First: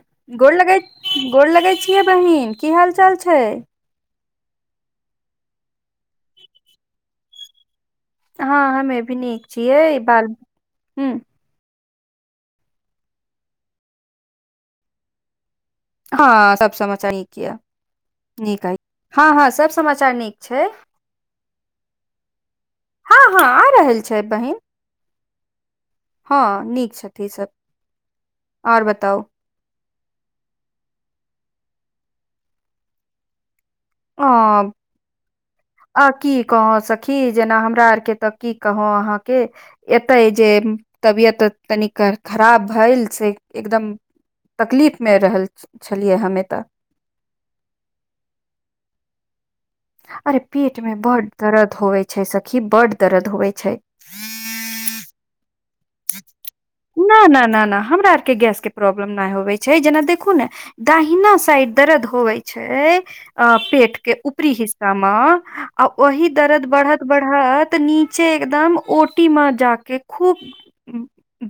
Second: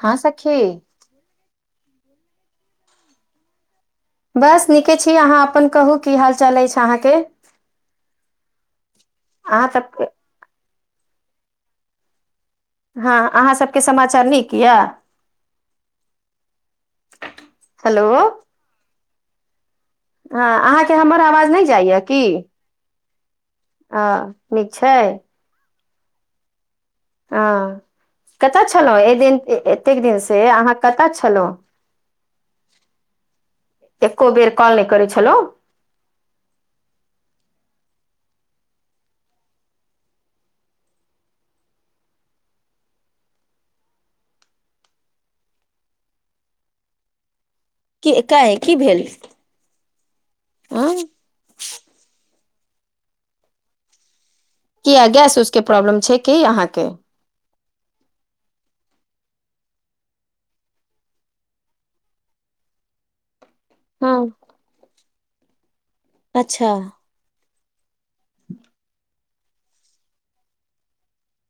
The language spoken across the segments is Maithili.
हँ गोर सखी लगै गोर लगै छियै बहिन की हाल चाल छै बस नीके छी अहाँ अपन कहू की हाल चाल अछि अहाँके हँ हमे भी नीक अहाँ छियै सबके बाल--हूं हँ अहाँ सबके समाचार नीक यए हँ सब समाचार नीक य हेलो नीक हइ हँ हँ सब समाचार नीक हँ छै अहाँके हमर आवाज नहि जाइय की हँ हँ आ रहल छै हँ बहिन नीक छै हँ निक छथिन ह कतय छलहुँ एहि दिन एतेक दिन से अहाँ कतय छलहुँ एको बेर अ कॉल नहि करै छलौ आ की कहो सखी जेना हमरा आर के तऽ की कहो अहाँके एतै जे तबियत तनिक खराब भ‌इल से एकदम तकलीफ मे रहल छलियै हमे तऽ कि एकाएक की भेल अरे पेट आँ में बड दर्द होवे छै सखी बड दर्द होवे छै किया गैस उसके के प्रॉब्लम छै की अहाँके ना ना ना हमरा आरके गैस के प्रॉब्लम नहि होबे छै जेना देखू ने दहिना साइड दरद होबै छै अ पेट के हँ ऊपरी हिस्सा म आ ओहि दरद अच्छा बढ़त बढ़त नीचे एकदम ओटी म जाके खूब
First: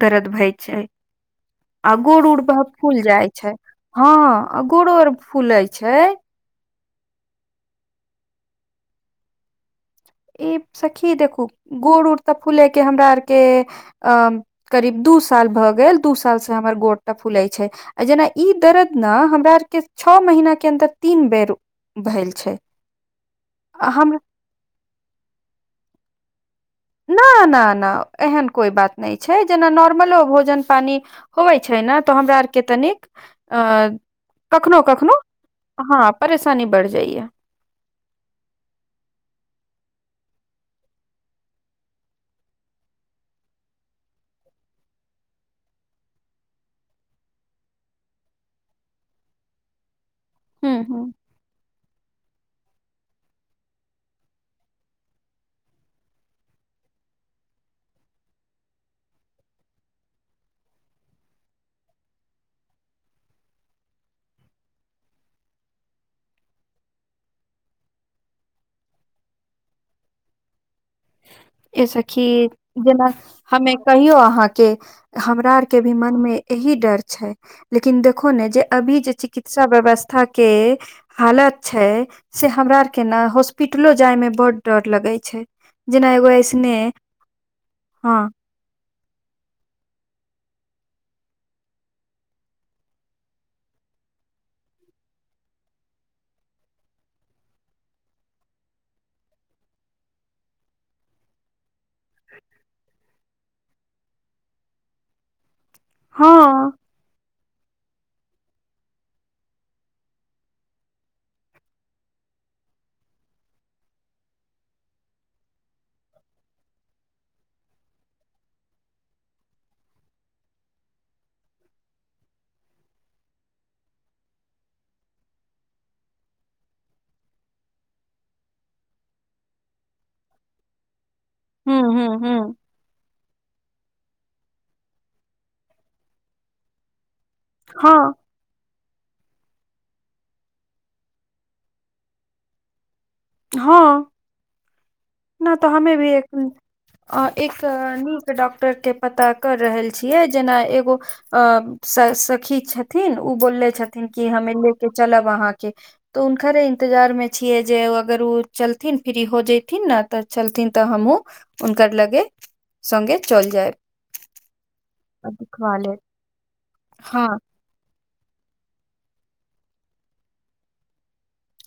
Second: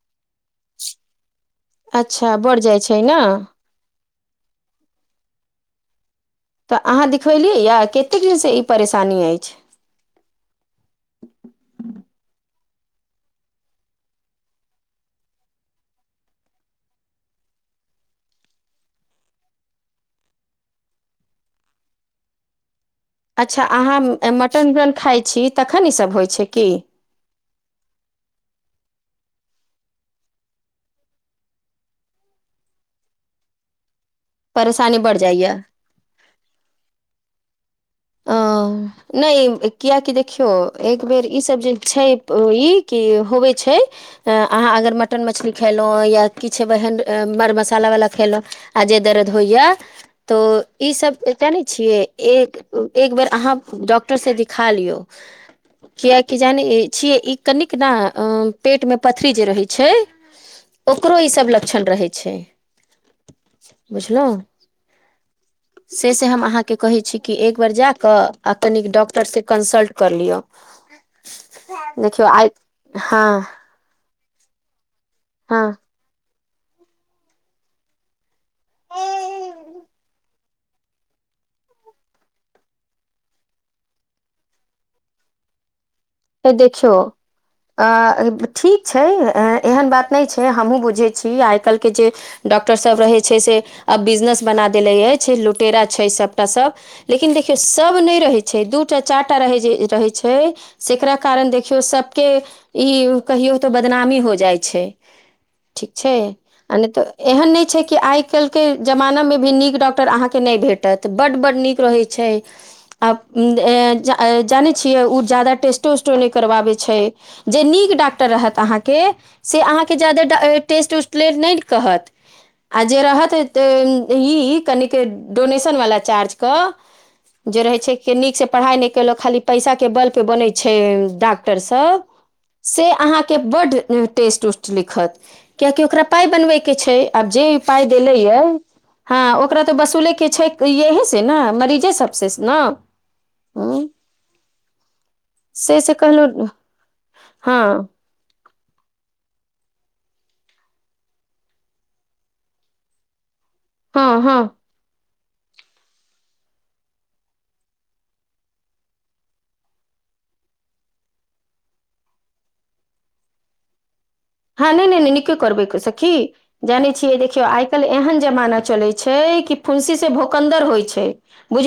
दरद भय छै आ गोड़ अच्छा उड़ बढ़ बहुत फूल छै ने जाइ छै हँ आ गोड़ो आर फूलै छै तऽ अहाँ देखबेलियै यए कतेक दिनसँ ई परेशानी अछि ई सखी देखू गोड़ उड़ तऽ फूले के हमरा आरके अ करीब दू साल भए गेल दू साल से हमर गोर त फूलै छै आ जेना ई दर्द न हमरा आरके छओ महिना के अन्दर तीन बेर भइल छै अच्छा अहाँ हम मटन उटन खाइ छी तखन ईसभ होइ छै की ना ना ना एहन कोइ बात नहि छै जेना नॉर्मलो भोजन पानी होबै छै ने तऽ हमरा आरके तनिक अ कखनो परेशानी कखनो बढ़ जाइए हं परेशानी बढ़ि जाइया ओ नहि कियकि देखियौ एक बेर ईसभ जे छै ई कि होबै छै अहाँ अगर मटन मछली खयलहुँ या किछु ओहन मड़ मसालावला खेलौ आ जे दर्द होइया तो हूँ हूँ ईसभ जानै छियै एक एक बेर अहाँ डॉक्टर से दिखा लियौ कियाकि जानै छियै ई कनिक न पेटमे पथरी जे रहैत छै ओकरो ईसभ लक्षण रहै छै-बुझलौं से से हम अहाँके कहै छी कि एक बेर जा कऽ आ कनिक डॉक्टरसँ कन्सल्ट कर लियअ ए सखी जेना हँ हमे कहियौ अहाँके हमरा आर हँ के भी मन मे अही डर छै लेकिन देखो न जे अभी जे चिकित्सा व्यवस्था के हालत छै से हमरा आरके न हॉस्पिटलो जायमे बड डर लगै छै जेना एगो त ऐसने देखिओ अ हँ ठीक छै एहन बात नहि छै हमहुँ बुझै छी आइ काल्हिके जे डॉक्टरसभ रहै छै से आब बिजनेस बना देने अछि लुटेरा छै सभ लुटेरा छै सभ लेकिन देखियौ सभ नहि रहै छै दू टा चारि टा रहै छै रहै छै जकरा कारण देखियौ सभके ई कहियौ तऽ बदनामी हो जाइ छै ठीक छै हँ आ नै तऽ एहन नहि छै कि आइ काल्हिके जमानामे भी नीक डॉक्टर अहाँके नहि भेटत बड्ड बड्ड नीक रहै छै छै अब उम्म ए जा ए जानै‌ छियै उ जादा टेस्टो उस्टो नहि करबाबै छै जे नीक डाक्टर रहत अहाँके से अहाँके ज्यादे ट टेस्ट उस्ट लेल नहि कहत आ जे रहत तऽ ई कनिक डोनेशनवला चार्जके जे रहे छै के नीक से पढ़ाई न केलक खाली पैसा के बल पे बने छैएम डाक्टर हूँ सब हूँ हूँ से अहाँके बड्ड टेस्ट उस्ट लिखत कियाकि ओकरा पाइ बनबैके छै आब जे पाय हँ देेलैय ह ओकरा तऽ वसूलेके छै यहिं सऽ ने मरीजे सब सऽ न ह न तऽ से से हमे भी एक कहलहु उम्म आँ एक हँ निक डॉक्टर के पता कर रहैल छियै जेना एगो आँ सऽ सखी छथिन उ बोललेै छथिन हँ कऽ हँ हम्मे लेके चलब अहाँ के तऽ उनखरे इंतजार मे छियै जे अगर उ चलथिन फ्री होय जैथिन ने तऽ चलथिन तऽ हमहु हुनकर लगे संगे चलि जाएब ह नहि नहि नहि नीके करबै क लेब सखी जानै छियै हँ देखियौ आय कऽ एल एहन जमाना चलै छै कि फुंसी सऽ भोखन्दर होय छै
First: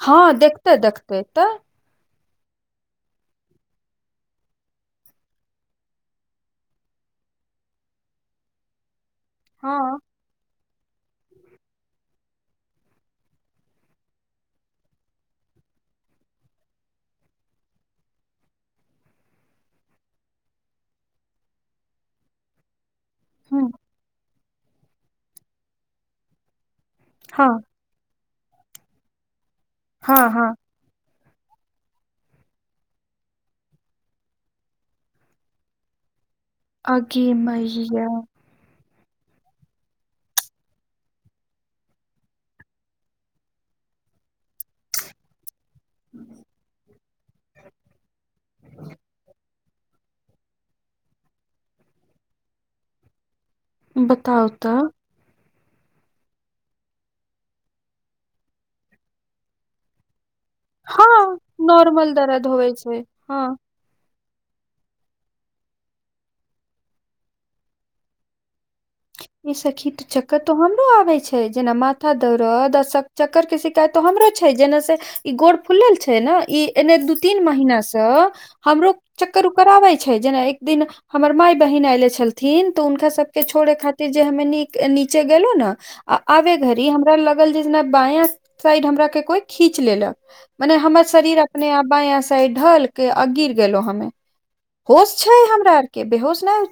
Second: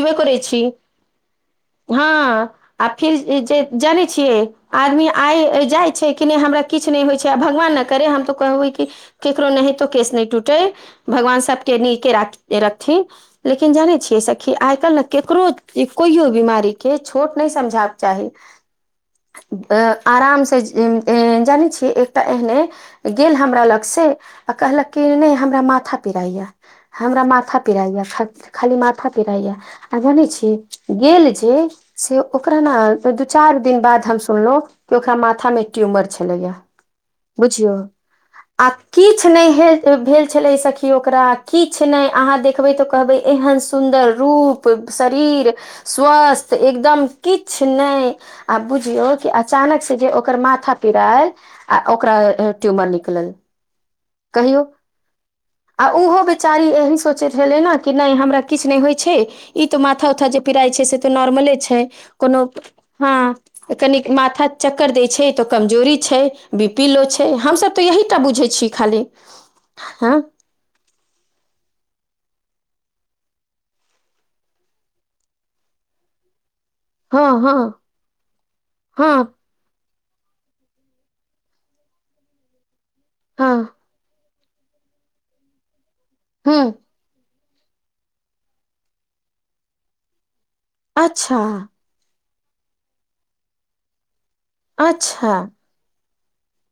ह देखतै देखतै तऽ ह आ फिर जे जानै छियै आदमी आए जाय छै कि नहि हमरा किछ नहि होय छै किया भगवान नऽ करे हम तो कहबै कि केकरो नैहेतो हँ केश नय टूटेै भगवान सबके नीके रा रखथिन लेकिन जानै छियै सखी आइ क काइल नऽ केकरो कोइयो बीमारी केँ छोट नइ समझाक चाही [inaudible] अँ आराम सँ उम्म ए जानै छियै एक तऽ एहने गेल ह हमरा लग से आ कहलक की नय हमरा माथा पिराय यऽ हमरा माथा हँ पिराय यऽ ख - खाली माथा पिराय यऽ आ हँ जानै छी हँ गेल छै से ओकरा नऽ दू चार दिन बाद हम सुनलौ की ओकरा माथा मे ट्यूमर छलै यऽ अगे मैया आ किछ नय हे भेल छलै सखी ओकरा किछ नइ अहाँ देखबै तऽ कहबै एहन सुन्दर रूप शरीर स्वस्थ एकदम किछ नइ आ बुझियौ की अ चानक से जे ओकर माथा पिराइ आ ओकरा अ ट्यूमर निकलल बताउ कहियौ तऽ आ उहो बेचारी एही सोचै छलै नऽ की नय हमरा किछ नइ होइ छै ई तऽ माथा उथा जे पिराइ छै से हँ तऽ नोर्मले छै नॉर्मल कोनो दर्द होवे छै हँ कनिक माथा चक्कर दै छै तऽ कमजोरी छै बि पी लो छै हमसब तऽ यही टा बुझै छी खाली ई सखी त हँ चकत तो हमरो आबे छै जेना माथा दौरद सक चक्कर केँ शिकायत तो हमरो छै जेने से ई गोड़ फुलल छै नऽ इ एने दू हँ तीन महीना हँ सँ हमरो हँ चक्कर उ कर आबै छै जेना एक दिन हमर माय बहिन ऐले छलथिन तऽ हुनका सब केँ छोड़े हँ खाति र जे हमे नी - नीचे गेलु नऽ आ आबे हँ घड़ी हमरा लग ल जे जेना बाँया साइड हमरा केँ कोई खीच लेलक मने हमर अच्छा शरीर अपने आप बाँया साइड ढल केँ अ गिर गेलो हमे होश अच्छा छै हमरा आर केँ बेहोश नय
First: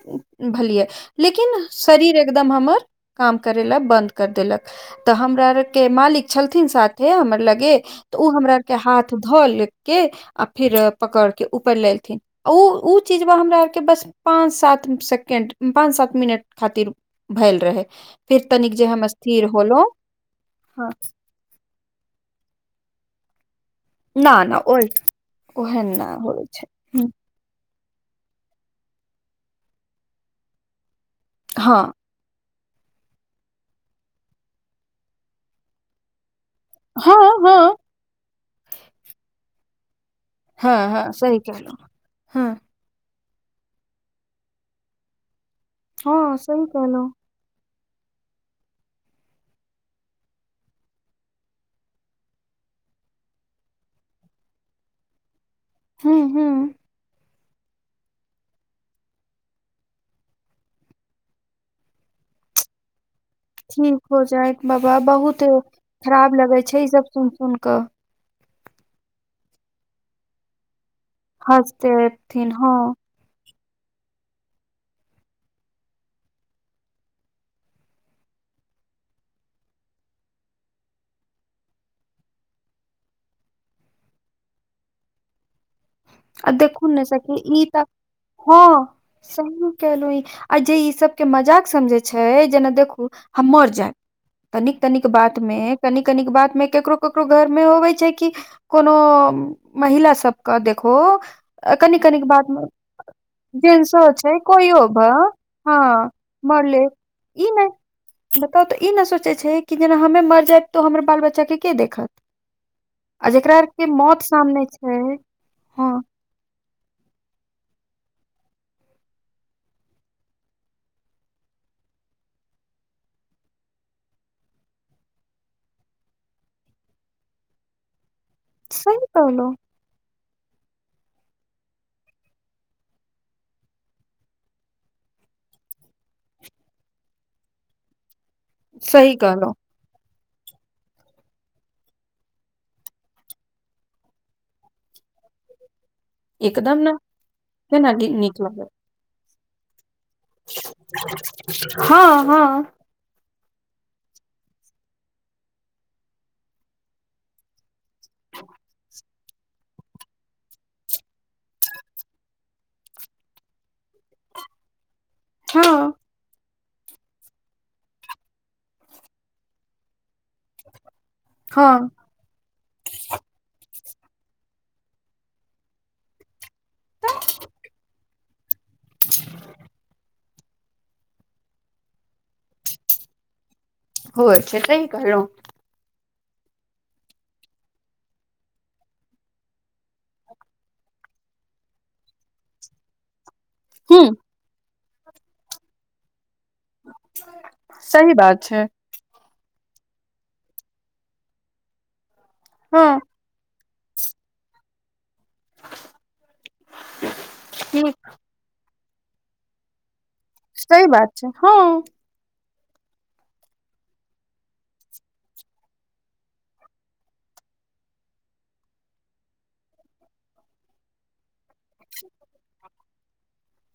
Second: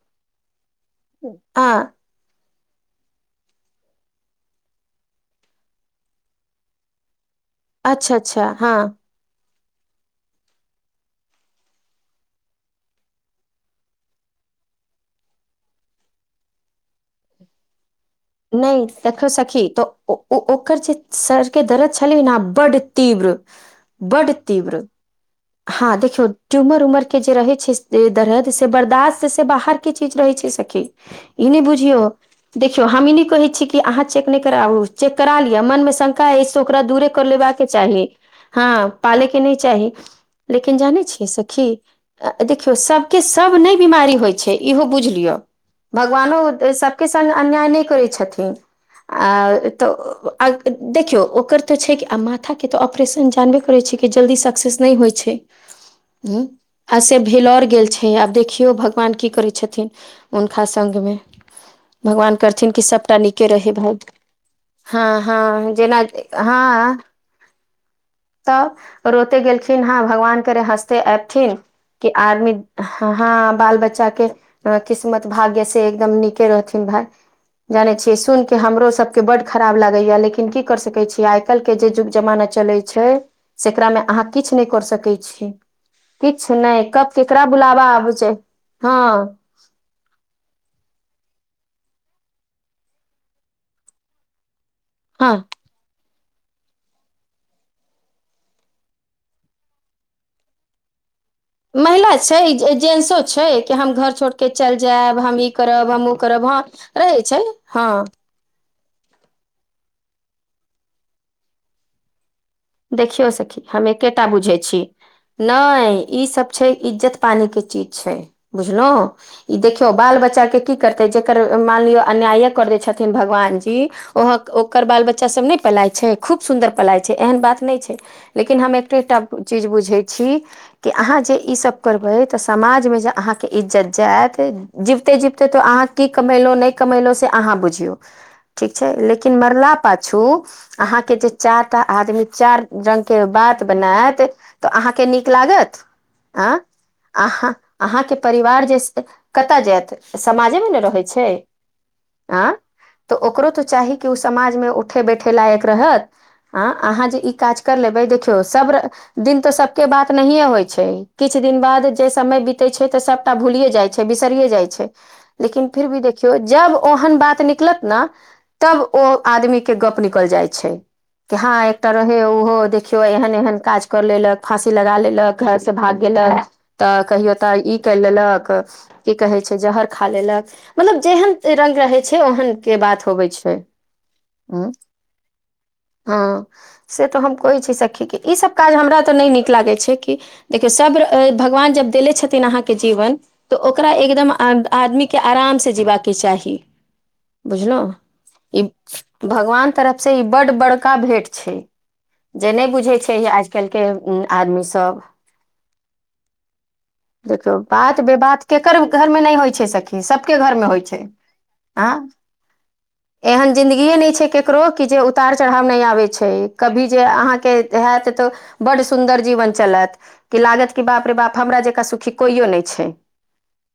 भलियै लेकिन हँ शरीर एकदम हमर काम करेै लऽ बंद कैर देलक तऽ हमरा आर केँ मालिक छलथिन साथे हमर लगे अच्छा तऽ उ अच्छा हमरा आर हँ केँ हाथ धोल केँ आ फिर पकड़ केँ ऊपर लेलथिन उ उ चीजबा हमरा आर केँ बस पाँच सात सेकेण्ड पाँच सात मिनट खातिर भैल रहै नय देखो सखी तऽ ओ उ उ ओकर हँ जे सर केँ दरद छलै नऽ बड्ड तीव्र बड्ड ना ना तीव्र ओइ हँ देखियो ट्यूमर उमर केँ जे रहै छै जे दरद से बर्दास्त से बाहर केँ चीज रहै छै सखी इ नय हँ बुझियो देखियौ हम इ नय कहै छी की अहाँ चेक नय कराबू चेक करा लिअ मन मे शं का अय से ओकरा दूरे हँ कऽ लेबाकेँ हँ चाही हँ पाले कऽ नय चाही हँ लेकिन जानै हँ हँ छियै सही सखी कहलहुँ हँ देखियौ सब सब बीमारी नै होइ छै इहे बुझलियो हँ भगवानो सही सब कहलहुँ केँ संगे अन्याय नय करै छथिन आ तऽ आ देखियौ ओकर तऽ छै की आ माथा केँ तो ऑपरेशन जानबे करै छी की की जल्दी सक्सेस नइ होइ छै [unintelligible] हूँ हूँ आ से भेलोर गेल छै आब देखियौ भगवान कि करै छथिन हुनका संग मे भगवान करथिन कि सभटा नीक के रहेदैत ठीक बहुत हो जायत बाबा बहुत हाँ जेना खराब लगे छै ई हाँ सब सुन सुन कऽ तऽ अरोते गेलखिन हैं भगवान के हँसते ऐबथिन हँसते कि एथिन आदमी हँ हा बाल बच्चा के किस्मत भाग्य से एकदम नीके रहथिन भाय जाने छिये सुन के हमरो सभ के बाद खराब लागे या लेकिन कि को सके छी आई कल्हि के जे युग जमाना चले छै छै सेकरा मे अहाँ किछु नहि करे सकै छी आ किछु नहि देखू ने कब सखी केकरा ई बुलावा आबै छै हा कलहु ई आ जे ई सभ के मजाक समझे छै जेना देखू हम मर जायब तनिक तनिक हँ बात मे कनि कनिक बात मे केकरो ककरो घर मे होवे छै कि कोनो महिला सभ कऽ देखु महिला छै जे जेसो छै कि हम जेंसो घर छै छोड़ि कऽ चलि कोइयो भ जायब हम ई हँ करब हम ओ करब हा मरले रहै छै ई नहि हा बताउ तऽ ई नहि सोचै छै कि जेना हमे मर जायब तऽ हमर बाल बच्चा के के देखत आ देखियौ जेकरा आर के मौत सामने छै हँ नाइ ई सभ छै इज्जत पानी के चीज छै बुझलहु ई देखियौ बाल बच्चाके कि करतै जकर मानि लियौ अन्याये कर दैत छथिन भगवानजी ओह ओकर बाल बच्चा सभ ने पलाय छै खूब सुन्दर पलाय छै एहन बात नै छै लेकिन हम सही एकटा कहलौं चीज बुझै छी। कि अहाँ जे इसब करबै तऽ समाज मे जे अहाँकेँ इज्जत जायत जिबते जिबते तऽ अहाँ कि कमेलहुँ नहि कमेलहुँ से अहाँ बुझियौ [unintelligible] ठीक छै लेकिन कहलौं मरला पाछू अहाँ के जे चारटा आदमी चार रंग के बात बनायत तऽ अहाँकेँ नीक लागत आ एकदम ने अहाँ केना अहाँकेँ नीक परिवार लागत जेसे कतऽ जायत समाजे मे ने रहै छै हँ आँ हँ ओकरो तऽ चाही कि ओ समाजमे उठे बैठे लायक रहत आ अहाँ जे ई काज कर ले बेइ देखियौ सभ दिन तऽ सभके बात नहि होई छै किछु दिन बाद जे समय बीते छै तऽ सभ भूलियए जाई छै बिसरिए जाई छै लेकिन फिर हँ भी देख देखियो जब ओहन बात निकलत ने तब ओ आदमी के गप निकल जाई छै छैय कि हा एक हँ ओहो देखियो एहन एहन काज कर लेलक फांसी लगा लेलक घर से भाग गेलक तऽ कहियो तऽ ई करि लेलऽ कऽ कि कहै छै जहर खा लेलऽ कऽ मतलब जेहन रंग रहै छै ओहनके बात होबै छै हो छै तऽ सही कहलो ह से तऽ हम कहै छी सखीके ईसभ काज हमरा तऽ नहि नीक लागैत छै कि। देखियौ सभ भगवान जब देले छथिन। अहाँकेँ जीवन तऽ ओकरा हूँ एकदम आदमी के आरामसँ जीबा के चाही बुझलहु सही बात ई छै भगवान तरफ से ई बड़ बड़का भेट जे नहि हँ बुझै छै आज आदमी सभ देखियौ नीक बात वि बात केकर घरमे नहि होइ छै सखी सबके घरमे होइ सही छै। बात हँ आँं एहन जिंदगीए ने छै। केकरो कि जे उतार चढ़ाव नहि आबे छै। कभी जे अहाँके हयत तऽ बड् सुन्दर जीवन चलत कि लागत कि बाप रे बाप हमरा जकाँ सुखी कोइओ नहि छै।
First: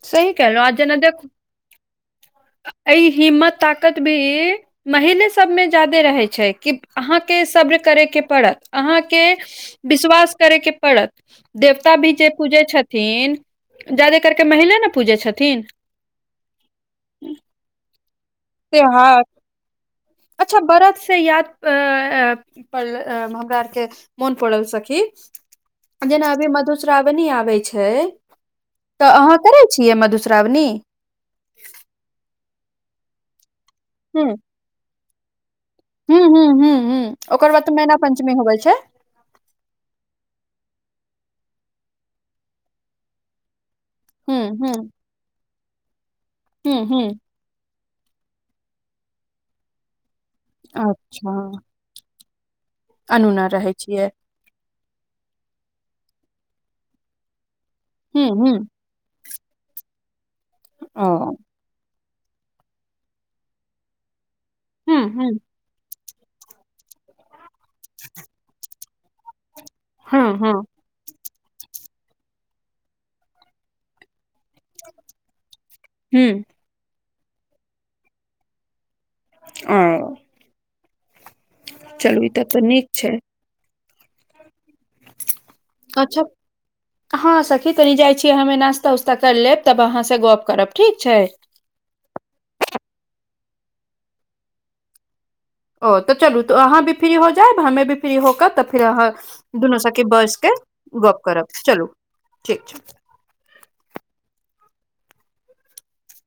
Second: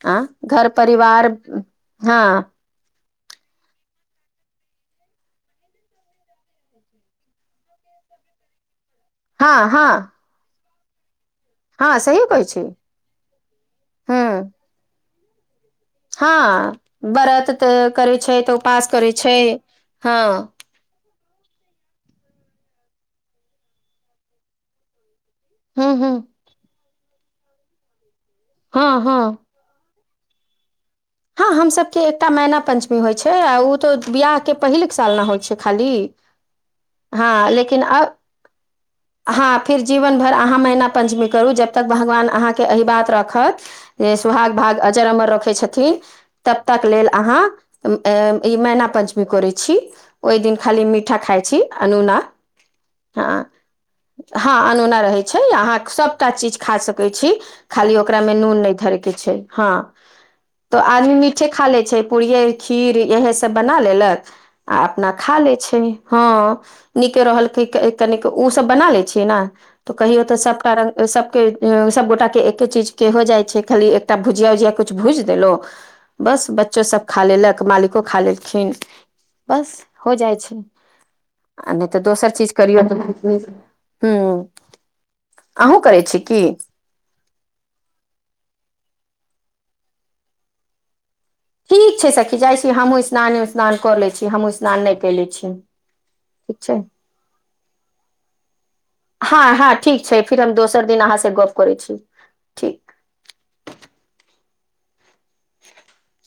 आँ सही कहलौं घर परिवार हँ अइ हिम्मत ताकत भी महिले सभमे ज्यादे रहै छै। कि अहाँके शब्र करयके पड़त। अहाँके हँ हँ विश्वास करे के पड़त। देवता हँ भी सही जे कहै छी पूजै छथिन। ज्यदे करके हूँ महिला ने पूजै छथिन। हँ व्रत तऽ करै छै। तऽ उपास करै त्योहार छै। हँ [unintelligible] से याद पड़ल हमरा आरके मोन पड़ल सखी हूँ हूँ जेना अभी मधुश्रावणी आबै छै। हँ तऽ हँ अहाँ करे छियै। मघुस्रावनी हँ हमसके एकटा मैना पं्चमी होइ छै। आ उऽ तो ह बिियाह के पहिल साल ने होइ छै। खाली ह ह ह हँ ह ओकर बाद तऽ लेकिन मैना आ पंचमी होबै छै हँ फेर जीवन भर अहाँ मैहिना पञ्चमी करू जब तक भगवान अहाँके एहि बात रखत। जे ह सुहाग ह भाग अजर अमर रखै छथिन। तब ह तक ह लेल अहाँ ई मैना पञ्चमी करैत छी। ओहि दिन खाली मीठा खाइ छी। अनोना अनोना हँ रहै छियै। हँ अनोना रहैत छै। अहाँ सभटा चीज खा सकैत छी। खाली ओकरा हूँ मऽ हूँ नून नहि धरय के छै। हँ तऽ ओ आदमी मीठे खा लै छै। पूड़ियए खीर इएह सभ बना लेलक आ हूँ अपना खा हूँ ले छै। हँ नीके रहलकै [unintelligible] सब बना लै छिय। नऽ तऽ कहि हँ तऽ हँ सबटा सबके सब गगोटााक के एके चीज के हो जाइ छै। खाली एकटा भुजिया उजिया कुछ भुजि देलो बस हूँ बच्चो सभ खा लेलक मालिको खा लेलखिन बस हो ओ जाइ छै। नहि तऽ चलू ई दोसर तब चीज तऽ करियौ नीक छै [unintelligible] हू आहू करै छी। अच्छा की हँ सखी तनी जाइ छियै। हमे नास्ता उास्ता करि लेब तब अहाँसँ गप करब ठीक छै। ठीक छै। सखी जाइ छी। हमहूँ स्नाने उस्नान कऽ लै छी। हमहूँ स्नान नहि कइले छी। ओ तऽ चलू ठीक तऽ छै अहाँ भी फ्री हो जायब। हमे भी फ्री होकर तऽ फेर अहाँ हँ हँ दुनू सखी ठीक छै बैठ फिर हम के दोसर दिन गप अहाँसँ करब करै चलू छी ठीक छै। [inaudible]